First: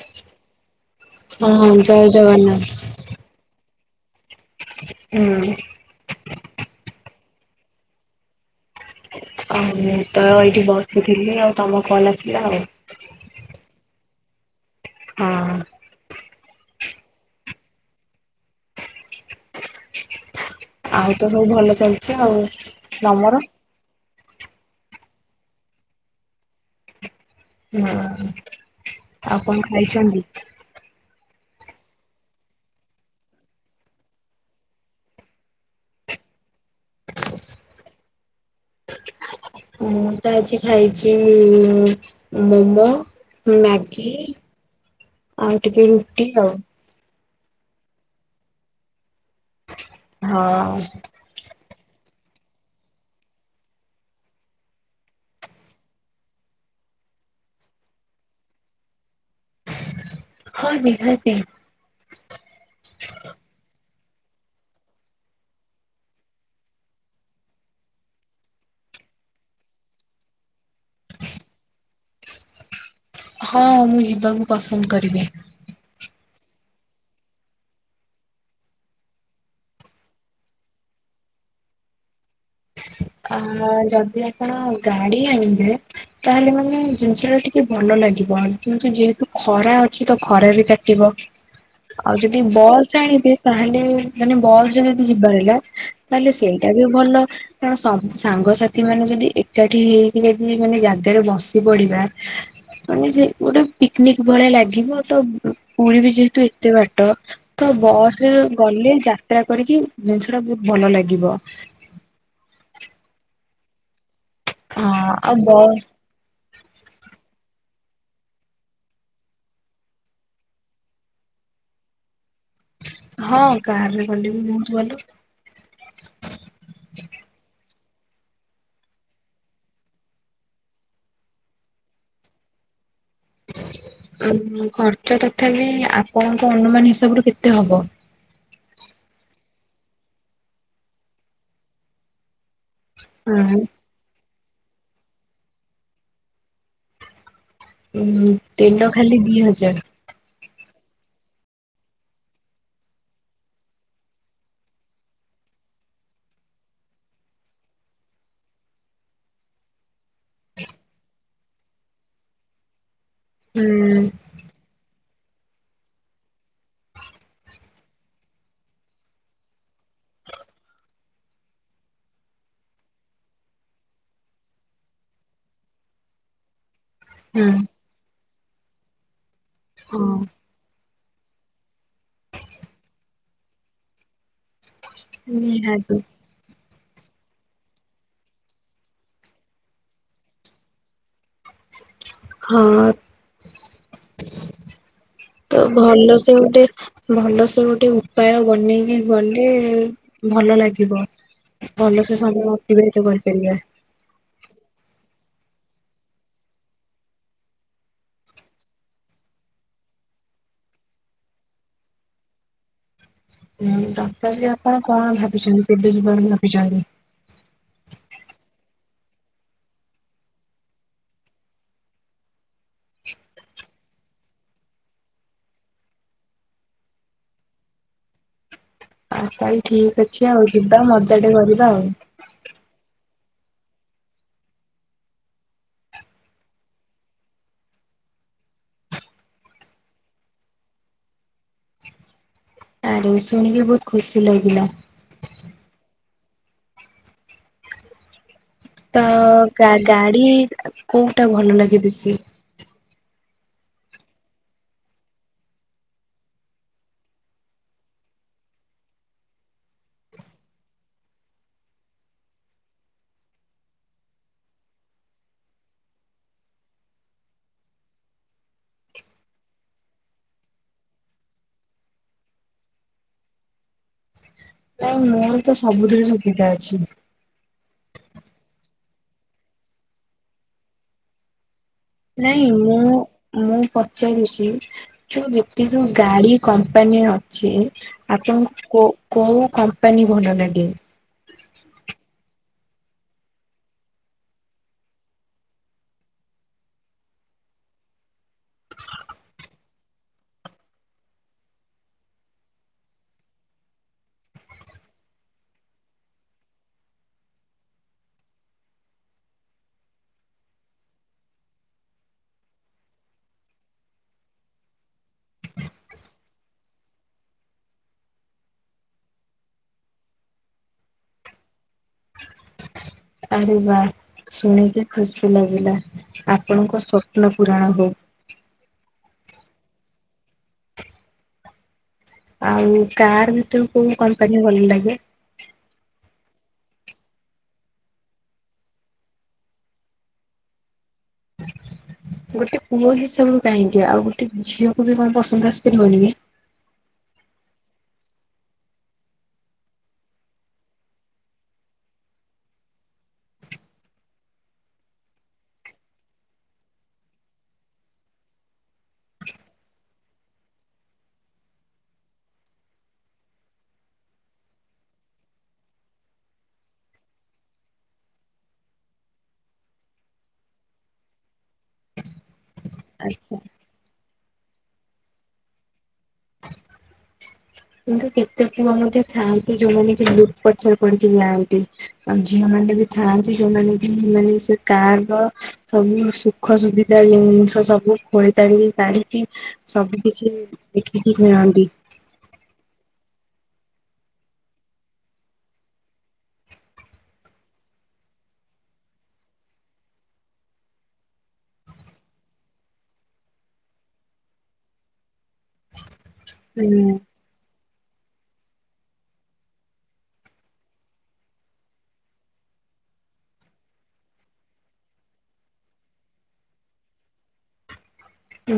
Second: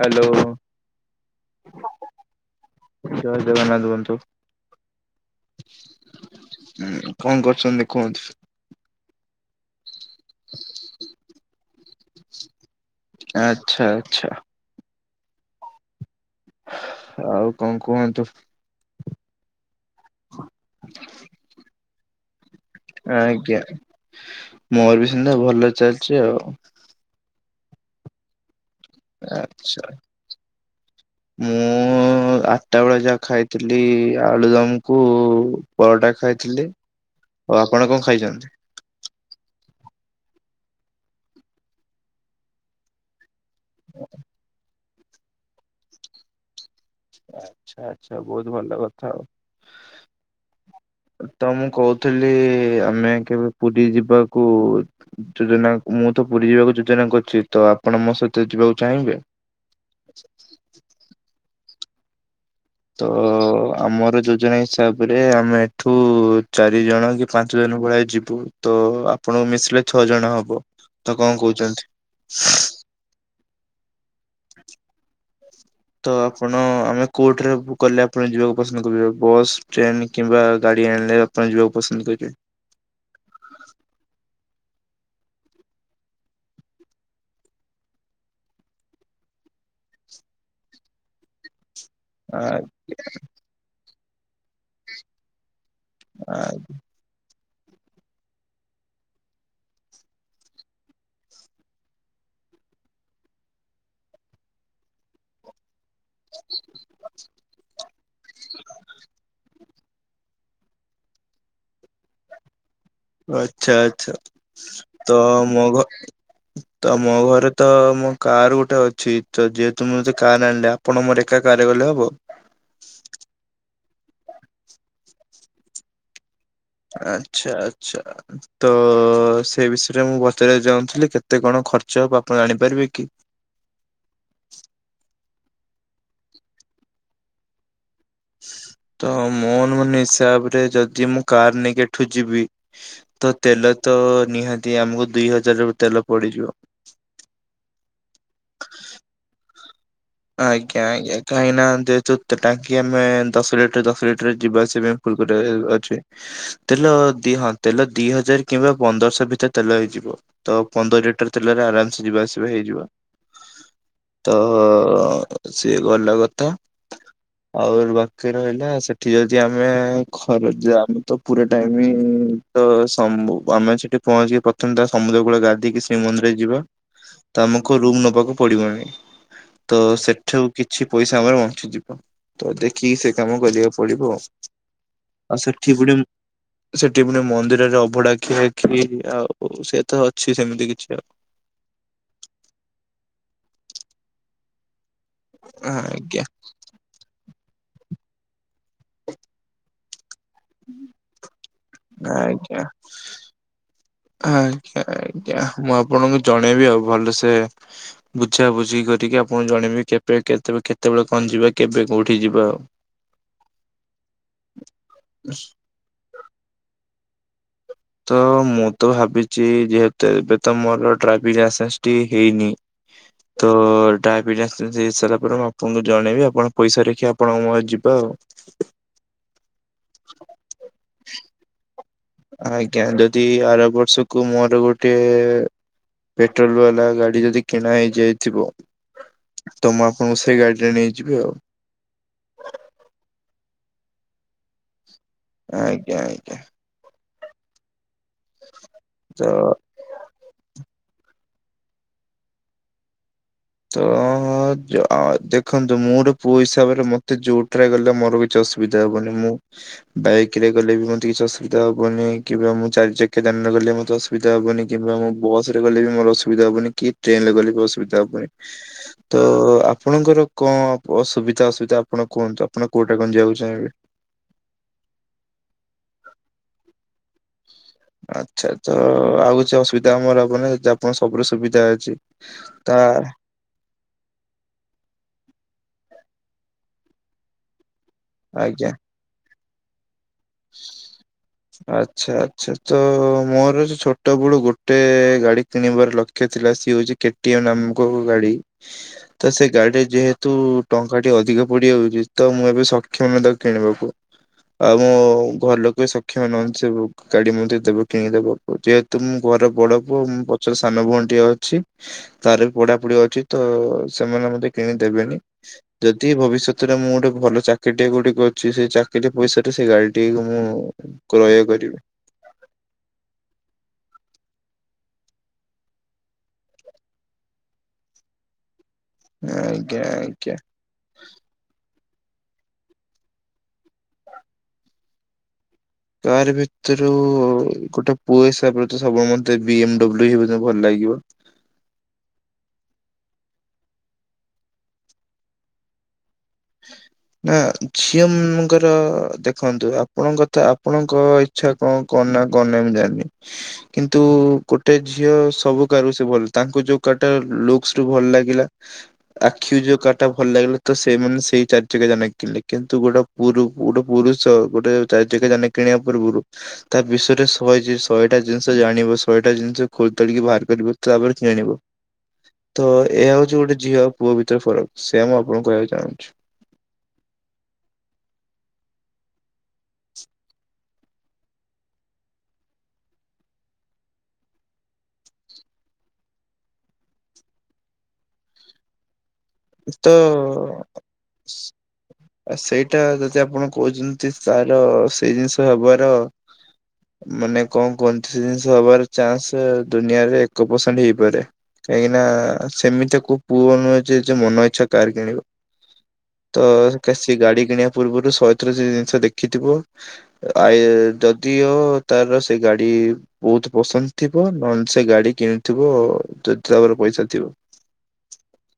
Hello. ହଁ ଜୟ ଜଗନ୍ନାଥ। ଜୟ ଜଗନ୍ନାଥ ବନ୍ଧୁ। ହୁଁ। ହୁଁ କଣ କରୁଛନ୍ତି କୁହନ୍ତୁ? ଆଉ ମୁଁ ତ ଏଇଠି ବସିଥିଲି ଆଉ ତମ କଲ୍ ଆସିଲା ଆଉ। ଆଛା ଆଛା। ହଁ। ଆଉ କଣ କୁହନ୍ତୁ? ଆଉ ତ ସବୁ ଭଲ ଚାଲିଛି ଆଉ। ତମର? ଆଜ୍ଞା, ମୋର ବି ସେମିତିଆ ଭଲ ଚାଲିଛି ଆଉ। ହଁ ଆଉ କଣ ଆଚ୍ଛା। ଖାଇଛନ୍ତି? ମୁଁ ମୁଁ ଆଟା ବେଳେ ଯାହା ଖାଇଥିଲି ଆଳୁଦମ କୁ ପରଟା ଖାଇଥିଲି। ଆଉ ଆପଣ କଣ ଖାଇଛନ୍ତି? ମୁଁ ତ ଆଜି ଖାଇଛି ମୋମୋ, ମ୍ୟାଗି। ଆଉ ଟିକେ ରୁଟି ଆଉ। ଆଚ୍ଛା ଆଚ୍ଛା ବହୁତ ଭଲ କଥା ଆଉ। ହଁ। ତ ମୁଁ କହୁଥିଲି ଆମେ କେବେ ପୁରୀ ଯିବାକୁ ଯୋଜନା ମୁଁ ତ ପୁରୀ ଯିବାକୁ ଯୋଜନା କରୁଛି, ତ ଆପଣ ମୋ ସହିତ ଯିବାକୁ ଚାହିଁବେ? ହଁ ନିହାତି। ତ ଆମର ଯୋଜନା ହିସାବରେ ଆମେ ଏଠୁ ଚାରି ଜଣ କି ପାଞ୍ଚ ଜଣ ଭଳିଆ ଯିବୁ। ତ ଆପଣଙ୍କୁ ମିଶିଲେ ଛଅ ଜଣ ହବ, ତ କଣ କହୁଛନ୍ତି? ହଁ ମୁଁ ଯିବାକୁ ପସନ୍ଦ କରିବି। ତ ଆପଣ ଆମେ କଉଠିରେ ବୁକ୍ କଲେ ଆପଣ ଯିବାକୁ ପସନ୍ଦ କରିବେ ବସ୍, ଟ୍ରେନ କିମ୍ବା ଗାଡି ଆଣିଲେ ଯିବାକୁ ପସନ୍ଦ କରିବେ? ଆ ଯଦି ଆପଣ ଗାଡି ଆଣିବେ ତାହେଲେ ମାନେ ଜିନିଷଟା ଟିକେ ଭଲ ଲାଗିବ, କିନ୍ତୁ ଯେହେତୁ ଖରା ଅଛି ତ ଖରା ବି କାଟିବ। ଆଉ ଆ ଯଦି ବସ ଆଣିବେ, ତାହେଲେ ମାନେ ବସ ରେ ଯଦି ଯିବାର ହେଲା। ତାହେଲେ ଆ ସେଇଟା ବି ଭଲ, କାରଣ ସ ସାଙ୍ଗସାଥି ମାନେ ଯଦି ଏକାଠି ହେଇକି ଯଦି ମାନେ ଜାଗାରେ ବସି ପଡିବା ମାନେ ସେ ଗୋଟେ ପିକନିକ ଭଳିଆ ଲାଗିବ ତ ପୁରୀ ବି ଯେହେତୁ ଏତେ ବାଟ ତ ବସ ରେ ଗଲେ ଯାତ୍ରା କରିକି ଜିନିଷ ଟା ବହୁତ ଭଲ ଲାଗିବ। ଆଛା ଆଛା ହଁ ତ ଆଉ ବସ୍ ମଗ ତ ମୋ ଘରେ ତ ମୋ କାର୍ ଗୋଟେ ଅଛି, ତ ଯେହେତୁ ମୁଁ ତ କାର୍ ଆଣିଲି ଆପଣ ମୋର ଏକା କାର ରେ ଗଲେ ହବ? ହଁ କାରରେ ଗଲେ ବି ବହୁତ ଭଲ। ଆଛା ଆଛା। ତ ସେ ବିଷୟରେ ମୁଁ ପଚେଇବାକୁ ଚାହୁଁଥିଲି କେତେ କଣ ଖର୍ଚ୍ଚ ହେବ ଆପଣ ଜାଣିପାରିବେ କି ଖର୍ଚ୍ଚ ତଥାପି ଆପଣଙ୍କ ଅନୁମାନ ହିସାବରୁ କେତେ ହବ ତ ମୋ ମୋନ ହିସାବରେ ଯଦି ମୁଁ କାର ନେଇକି ଏଠୁ ଯିବି ତ ହଁ ତେଲ ତ ନିହାତି ଆମକୁ ଦିଇ ହଜାର ର ତେଲ ପଡିଯିବ ଉଁ ତେଲ ଖାଲି ଦି ହଜାର ଆଜ୍ଞା ଆଜ୍ଞା କାହିଁ ନାନ୍ତି ତତ ଟାଙ୍କି ଆମେ ଦଶ ଲିଟର ଦଶ ଲିଟର ଯିବା ଆସିବା କୁଲକଟ ଅଛି ତେଲ ଦି ହଁ ତେଲ ଦି ହଜାର କିମ୍ବା ପନ୍ଦରଶହ ଭିତରେ ତେଲ ହେଇଯିବ ତ ପନ୍ଦର ଲିଟର ତେଲରେ ଆରାମ ସେ ଯିବା ଆସିବା ହେଇଯିବା ହୁଁ ତ ହ ସିଏ ଗଲା କଥା ଆଉ ବାକି ରହିଲା ସେଠି ଯଦି ଆମେ ଖର ଆମେ ତ ପୁରା ଟାଇମ ତ ଆମେ ସେଠି ପହଞ୍ଚିକି ପ୍ରଥମେ ତା ସମୁଦ୍ର କୂଳ ଗାଧେଇକି ଶ୍ରୀମନ୍ଦିର ଯିବା ତ ହୁଁ ଆମକୁ ରୁମ ନବାକୁ ପଡିବନି ତ ହଁ ସେଠୁ କିଛି ପଇସା ଆମର ବଞ୍ଚିଯିବ ତ ଦେଖିକି ସେ କାମ କରିବାକୁ ପଡିବ ଆଉ ଆଉ ନିହାତି ସଠିପଡ଼ମ୍ ସେଠି ପୁଣି ମନ୍ଦିରରେ ଅଭଡା ଖିଆଖି ଆଉ ସେ ତ ଅଛି ସେମିତି କିଛି ଆଉ ହଁ ତ ଭଲ ଆଜ୍ଞା ସେ ଗୋଟେ ଭଲ ସେ ଗୋଟେ ଉପାୟ ବନେଇକି ଗଲେ ଭଲ ଲାଗିବ ଭଲ ସେ ସମୟ ଅତିବାହିତ କରିପାରିବା ହ ଆ୍ଞା ଆଜ୍ଞା ମୁଁ ଆପଣଙ୍କୁ ଜଣେଇବି ଆଉ ଭଲସେ ବୁଝା ବୁଝି କରିକି ଆପଣ ଜଣେଇେ କେବେ କେତେବେ କେତେବେଳେ କଣ ଯିବା କେବେ କୋଉଠି ଯିବା ଆଉ [unintelligible] ହୁଁ ତଥାପି ଆପଣ କଣ ଭାବିଛନ୍ତି କେବେ ଯାରୁ ଭାବିଛନ୍ତି ତ ମୁଁ ତ ଭାବିଛି ଯେହେତୁ ଏବେ ତ ମୋର ଡ୍ରାଇଭିଂ ଲାଇସେନ୍ସ ଟି ହେଇନି ତ ଡାଇବେଟିସ ହେଇ ସାରିଲା ପରେ ମୁଁ ଆପଣଙ୍କୁ ଜଣେଇବି ଆପଣ ପଇସା ଦେଖି ଆପଣଙ୍କ ଯିବା ଆଉ [unintelligible] ଆଉ ତାହେଲେ ଠିକ ଅଛି ଆଉ ଯିବା ମଜାଟେ କରିବା ଆଉ ଆଜ୍ଞା ଯଦି ଆର ବର୍ଷକୁ ମୋର ଗୋଟିଏ ପେଟ୍ରୋଲ ବାଲା ଗାଡି ଯଦି କିଣା ହେଇଯାଇଥିବ ତ ମୁଁ ଆପଣଙ୍କୁ ସେଇ ଗାଡିରେ ନେଇଯିବି ଆଉ ଆରେ ଶୁଣିକି ବହୁତ ଖୁସି ଲାଗିଲା ଆଜ୍ଞା ଆଜ୍ଞା ତ ଗାଡି କୋଉଟା ଭଲ ଲାଗେ ବେସି ତ ହଁ ଦେଖନ୍ତୁ ମୁୋର ପୁଅ ହିସାବରେ ମତେ ଯୋଉଟରେ ଗଲେ ମୋର କିଛି ଅସୁବିଧା ହବନି ମୁଁ ବାଇକ ରେ ଗଲେ ବି ମୋତେ କିଛି ଅସୁବିଧା ହବନି କିମ୍ବା ମୁଁ ଚାରି ଚକିଆ ଯାନରେଗଲେ ମତ ଅିଧ ଅସବିଧା ହବନି କିମ୍ବା ମୁଁ ବସ ରେ ଗଲେ ବି ମୋର ଅସୁବିଧା ହବନି କି ଟ୍ରେନ ରେ ଗଲେ ବି ଅସୁବିଧା ହବନି ତ ଆପଣଙ୍କର କଣ ଅସୁବିଧା ଅସୁବିଧା ଆପଣ କୁହନ୍ତୁ ଆପଣ କୋଉଟା କଣ ଯିବାକୁ ଚାହିଁବେ ନ ମୋର ତ ସବୁଥିରେ ସୁବିଧା ଅଛି ଆଚ୍ଛା ତ ଆଉ କିଛି ଅସୁବିଧା ଆମର ଆପ ଆପଣ ସବୁରେ ସୁବିଧା ଅଛି ନାଇଁ ତା ମୁଁ ମୁଁ ପଚାରଛି ଯଉ ଯେତେ ଯୋଉ ଗାଡି କମ୍ପାନୀ ଅଛି ଆପଣ ଆଜ୍ଞା। କୋଉ ହଉ କମ୍ପାନୀ ଭଲ ଲାଗେ ଆଚ୍ଛା ଆଚ୍ଛା ତ ମୋର ଯୋଉ ଛୋଟ ବେଳୁ ଗୋଟେ ଗାଡି କିଣିବାର ଲକ୍ଷ୍ୟ ଥିଲା ସିଏ ହଉଛି କେ ଟି ଏମ ନାମକ ଗାଡ଼ି ତ ସେ ଗାଡିରେ ଯେହେତୁ ଟଙ୍କାଟି ଅଧିକା ପଡିଯାଉଛି ତ ମୁଁ ଏବେ ସକ୍ଷମ ତାକୁ କିଣିବାକୁ। ଆଉ ମୁଁ ଘର ଲୋକେ ସକ୍ଷମ ନୁହନ୍ତି ସେ ଗାଡି ମେ ଦେବ କିଣିଦବ ଯେହେତୁ ମୁଁ ଘର ବଡ ପୁଅ ମୁଁ ସାନ ଭଉଣୀ ଟିଏ ଅଛି। ତାର ବି ପଢାପଢି ଅଛି ତ ସେମାନେ ମଧ୍ୟେ କିଣିଦେବେନି। ଯଦି ଭବିଷ୍ୟତରେ ମୁଁ ଗୋଟେ ଭଲ ଚାକିରିଟିଏ ଗୁଟିକ ଅଛି ସେଇ ଚାକିରିରେ ପଇସା ସେଇ ଗାଡି ଟିକ ମୁଁ କ୍ରୟ କରିବି। ଆରେ ବା ଶୁଣିକି ଖୁସି ଲାଗିଲା ଆପଣଙ୍କ ସ୍ୱପ୍ନ ପୁରଣ ହଉ। ଆଜ୍ଞା ଆଜ୍ଞା। ଆଉ କାର୍ ଭିତରୁ କୋଉ କମ୍ପାନୀ ଭଲ ଲାଗେ? କାର ଭିତରୁ ଗୋଟେ ପୁଅ ହିସାବରେ ସବୁଳେ ମତେ ବି ଏମଡବ୍ଲୁ ହେ ଭଲ ଲାଗିବ। ଗୋଟେ ପୁଅ ହିସାବରୁ କାହିଁକି ଆଉ ଗୋଟେ ଝିଅକୁ ବି କଣ ପସନ୍ଦ ଆସିପାରିବନି? ନା ଝିଅ ମାନଙ୍କର ଦେଖନ୍ତୁ ଆପଣଙ୍କଥା ଆପଣଙ୍କ ଛା କଣ କରନା କରନାମ ମୁଁ ଜାଣିନି। କିନ୍ତୁ ଗୋଟେ ଝିଅ ସବୁ କାୁ ସେ ଭଲ ତାଙ୍କୁ ଯୋଉ କାଟା ଲୁକ୍ସ ରୁ ଭଲ ଲାଗିଲା ଆଖି ଯୋଉ କାଟା ଭଲ ଲାଗିଲା ତ ସେମାନେ ସେଇ ଚାରି ଚକି ଯାନା କିଣିଲେ କିନ୍ତୁ ଗୋଟେ ପ ଗୋଟେ ପୁରୁଷ ଗୋଟେ ଚାରି ଚକି ଯାନା କିଣିବା ପୂର୍ବରୁ ତା ବିଷୟରେ ଶହେ ଶହେଟା ଜିନିଷ ଜାଣିବ ଶହେଟା ଜିନିଷ ଖୋଲ ତଳିକ ବାହାର କରିବ ତାପ କି ଆଣିବ। ତ ଏହା ଆଚ୍ଛା ହଉଛି ଗୋଟେ ଝିଅ ଆଉ ପୁଅ ଭିତରେ ଫରକ ସେୟା ମୁଁ ଆପଣଙ୍କୁ କହିବାକୁ ଚାହୁଁଛି। କିନ୍ତୁ କେତେ ପୁଅ ମଧ୍ୟ ଥାଆନ୍ତି ଯୋଉମାନେ କି ଦୁର୍ପଛ କରିକି ଯାଆନ୍ତି। ଆମ ଝିଅ ମାନେ ବି ଥାଆନ୍ତି ଯୋଉମାନେ ବି ସେମାନେ ସେ କାର ର ସବୁ ସୁଖ ସୁବିଧା ଜିନିଷ ସବୁ ଖୋଳି ତାଡିକି ଗାଣି ତ ସବୁ କିଛି ଦେଖିକି କିଣନ୍ତି। ଆ ସେଇଟା ଯଦି ଆପଣ କହୁଛନ୍ତି ତାର ସେଇ ଜିନିଷ ହବାର ମାନେ କଣ କୁନ୍ତି ଜିନିଷ ହବାର ଚାନ୍ସ ଦୁନିଆରେ ଏକ ପରସେଣ୍ଟ ହେଇପାରେ କାହିଁକି ନା ସେମିତି କ ପୁଅ ନୁହେଁ ଯେ ମନ ଇଚ୍ଛା କାର କିଣିବ ତ ହୁଁ ସେ ଗାଡି କିଣିବା ପୂର୍ବରୁ ସ ପ୍ର ସେ ଜିନିଷ ଦେଖିଥିବ ଆ ଯଦିଓ ତାର ସେ ଗାଡି ବହୁତ ପସନ୍ଦ ଥିବ ନହେଲେ ସେ ଗାଡି କିଣିଥିବ ଯଦି ତାାବରେ ପଇସା ଥିବ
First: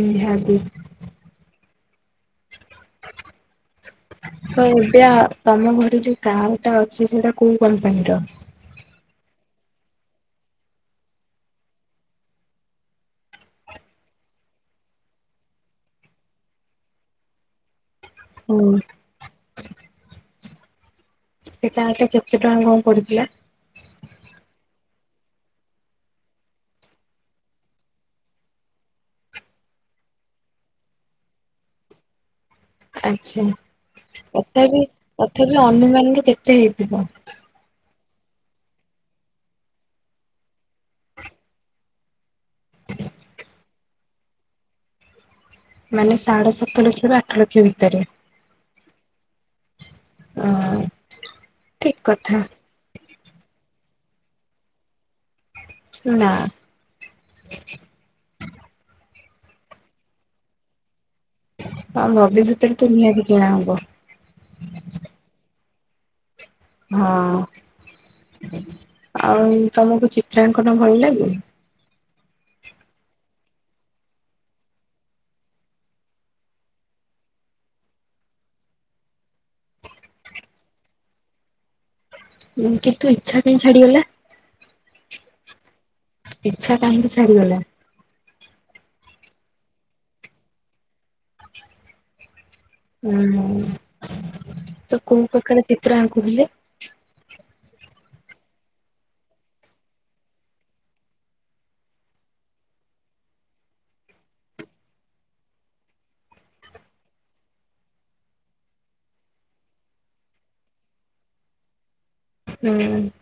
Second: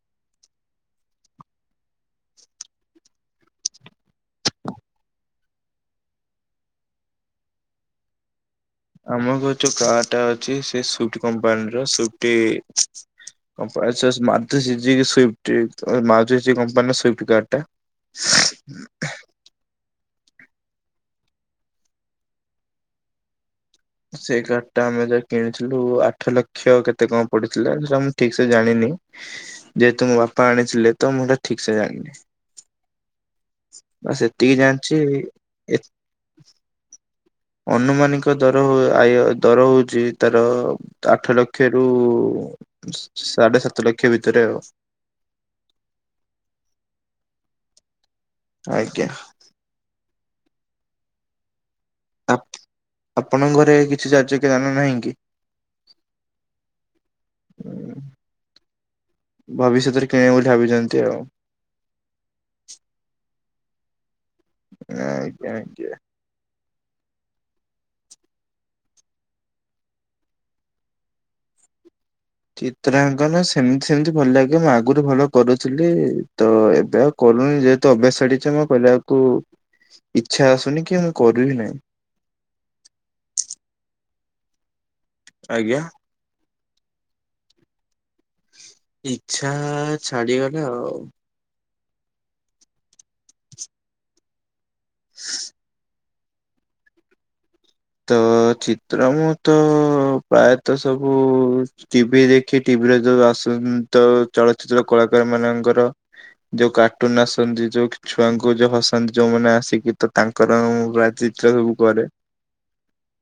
ନିହାତି। ତ ଏବେ ତମ ଘରେ ଯୋଉ କାର ଟା ଅଛି ସେଟା କୋଉ କମ୍ପାନୀର? ଆମ ଘର ଯୋଉ କାର୍ ଟା ଅଛି ସେ ସୁଫ୍ଟି କମ୍ପାନୀର ସୁଫ୍ଟି। [unintelligible] କମ୍ପାନୀର ସୁିଫ୍ଟ କାର୍ଡ ଟା ହୁଁ। ସେ କାରଟା କେତେ ଟଙ୍କା କଣ ପଡିଥିଲା? ସେଇ କାର୍ଡ ଟା ଆମେ ଯ କିଣିଥିଲୁ ଆଠ ଲକ୍ଷ କେତେ କଣ ପଡିଥିଲା ସେ ସେଟା ମୁଁ ଠିକ ସେ ଜାଣିନି। ଯେହେତୁ ମୋ ବାପା ଆଣିଥିଲେ ତ ମୁଁଟା ଠିକ ସେ ଜାଣିନି। ଆଛା ବାସ୍ ଏତିକି ତଥାପି ଜାଣିଛି ତଥାପି ଏ ଅନୁମାନ ରୁ କେତେ ହେଇଥିବ? ଅନୁମାନିକ ଦର ଆ ଦର ହଉଛି ତାର ଆଠ ଲକ୍ଷ ରୁ ସାଢେ ସାତ ଲକ୍ଷ ଭିତରେ ଆ ମାନେ ସାଢେ ସାତ ଲକ୍ଷରୁ ଆଠ ଲକ୍ଷ ଭିତରେ? ଆଜ୍ଞା। ହ ଠିକ କଥା। ଆପଣଙ୍କ ଘରେ କିଛି ଚାର୍ଯ୍ୟ କି ଦାନ ନାହିଁ କି। ନା ଭବିଷ୍ୟତରେ କିଣିବ ବୋଲି ଭାବିଛନ୍ତି ଆଉ ହଁ ଭବିଷ୍ୟତରେ ତ ନିହାତି କିଣା ହବ ଆଜ୍ଞା ଆଜ୍ଞା ହଁ ଆଉ ତମକୁ ଚିତ୍ରାଙ୍କନ ଭଲ ଲାଗେ? ଚିତ୍ରାଙ୍କନ ସେମିତି ସେମିତି ଭଲ ଲାଗେ ମୁଁ ଆଗରୁ ଭଲ କରୁଥିଲି ତ ଏବେ ଆଉ କରୁନି ଯେହେତୁ ଅଭ୍ୟାସ ଛାଡିଛି ମୁଁ କରିବାକୁ ଇଚ୍ଛା ଆସୁନି କି ମୁଁ କରିବି ନାହିଁ। କିନ୍ତୁ ଇଛା କାଇଁ ଛାଡିଗଲା। ଆଜ୍ଞା। ଇଛା କାହିଁକି ଛାଡ଼ିଗଲା। ଇଛା ଛାଡିଗଲା ଆଉ। ହୁଁ ତ କୋଉ ପ୍ରକାର ଚିତ୍ର ଆଙ୍କୁୁଥିଲେ? ତ ଚିତ୍ର ମୁଁ ତ ପ୍ରାୟତଃ ସବୁ ଟିଭି ଦେଖି ଟିଭିରେ ଯୋଉ ଆସୁଜ ତ ଚଳଚିତ୍ର କଳାକାର ମାନଙ୍କର। ଯୋଉ କାର୍ଟୁନ ଆସନ୍ତି ଯୋଉ ଛୁଆଙ୍କୁ ଯୋଉ ହସାନ୍ତି ଯୋଉମାନେ ଆସିକି ତ ତାଙ୍କ ର ମୁଁ ପ୍ରାୟ ଚିତ୍ର ସବୁ କରେ। ହୁଁ।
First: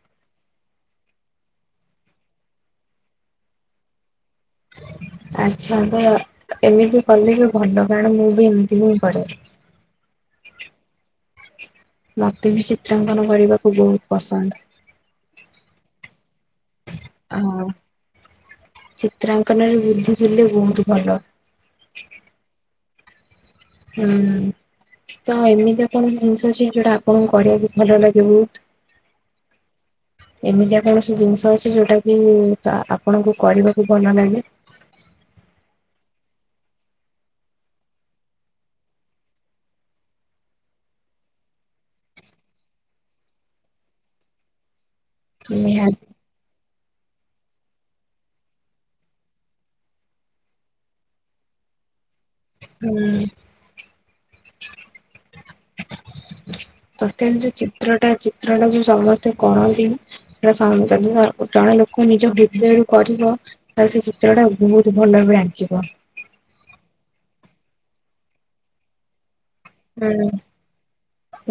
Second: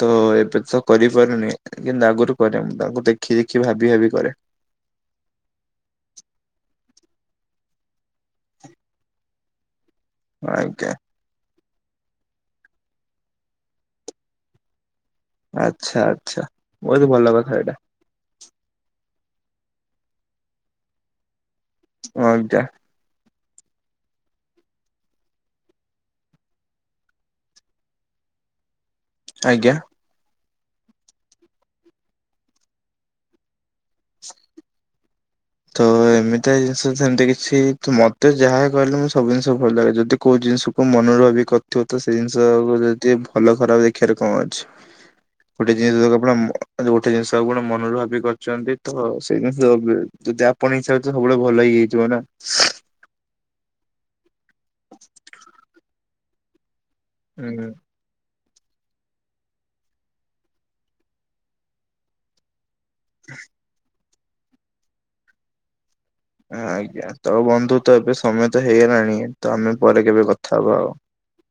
ତ ଏବେ ତ କରିପାରୁନି କିନ୍ତୁ ଆଗରୁ କରେ ମୁଁ ତାଙ୍କୁ ଦେଖି ଦେଖି ଭାବି ଭାବି କରେ। ଆଚ୍ଛା ତ ଏମିତି କଲେ ବି ଭଲ କାରଣ ମୁଁ ବି ଏମିତି ହିଁ କରେ।। ଆଜ୍ଞା। ମତେ ବି ଚିତ୍ରାଙ୍କନ କରିବାକୁ ବହୁତ ପସନ୍ଦ। ଆଛା ଆଛା ବହୁତ ଭଲ କଥା ଆଉ ଏଇଟା। ଚିତ୍ରାଙ୍କନରେ ବୁଦ୍ଧି ଥିଲେ ବହୁତ ଭଲ। ହଁ ଆଜ୍ଞା। ହୁଁ। ତ ଏମିତି ଆଉ କଣ ଜିନିଷ ଅଛି ଯୋଉଟା ଆପଣଙ୍କୁ କରିବାକୁ ଭଲ ଲାଗେ ବହୁତ। ଆଜ୍ଞା। ଏମିତିଆ କୌଣସି ଜିନିଷ ଅଛି ଯୋଉଟା କି ଆପଣଙ୍କୁ କରିବାକୁ ଭଲ ଲାଗେ। ତ ଏ ଏମିତିଆ ଜିନିଷ ସେମିତି କିଛି ମତେ ଯାହା କହିଲେ ମୁଁ ସବୁ ଜିନିଷ ଭଲ ଲାଗେ ଯଦି କୋଉ ଜିନିଷକୁ ମନରୁ ଭାବ ଥିବ ତ ସେ ଜିନିଷକୁ ଯଦି ଭଲ ଖରାପ ଦେଖିବାରେ କଣ ଅଛି। ଗୋଟେ ନିହାତି ଜିନିଷ ଆପଣ ଗୋଟେ ଜିନିଷ ମନରୁ ଭାବି କରିଛନ୍ତି ତ ସେଇ ଜିନିଷ ଯଦି ଆପଣ ହିସାବରେ ତ ସବୁବେଳେ ଭଲ ହେଇଥିବ ନା। ହୁଁ। [inaudible] [inaudible] ରେ ହୁଁ ଚିତ୍ର ଟ ଚିତ୍ର ଟା ଯୋଉ ସମସ୍ତେ କରନ୍ତି ନା ସେଇଟା ଜଣେ ଲୋକ ନିଜ ହୃଦୟରୁୁ କରିବ ତାହେଲେ ସେ ଚିତ୍ର ଟା ବହୁତ ଭଲରେ ଆଙ୍କିବ। ଆଜ୍ଞା ତ ବନ୍ଧୁ ତ ଏବେ ସମୟ ତ ହେଇଗଲାଣି ତ ଆମେ ପରେ ହୁଁ କେବେ କଥା ହବା ଆଉ।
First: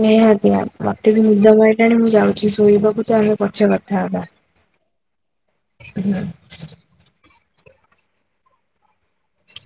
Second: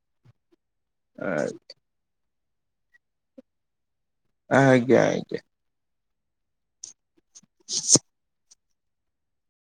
ନିହାତି ମତେ ବି ଆ- ନିଦ ମାଇଲାଣି ମୁଁ ଯାଉଚି ଶୋଇବାକୁ ତ ଆମେ ପଛେ କଥା ହବା। ହ ଆଜ୍ଞା, ଆଜ୍ଞା। [inaudible] [inaudible]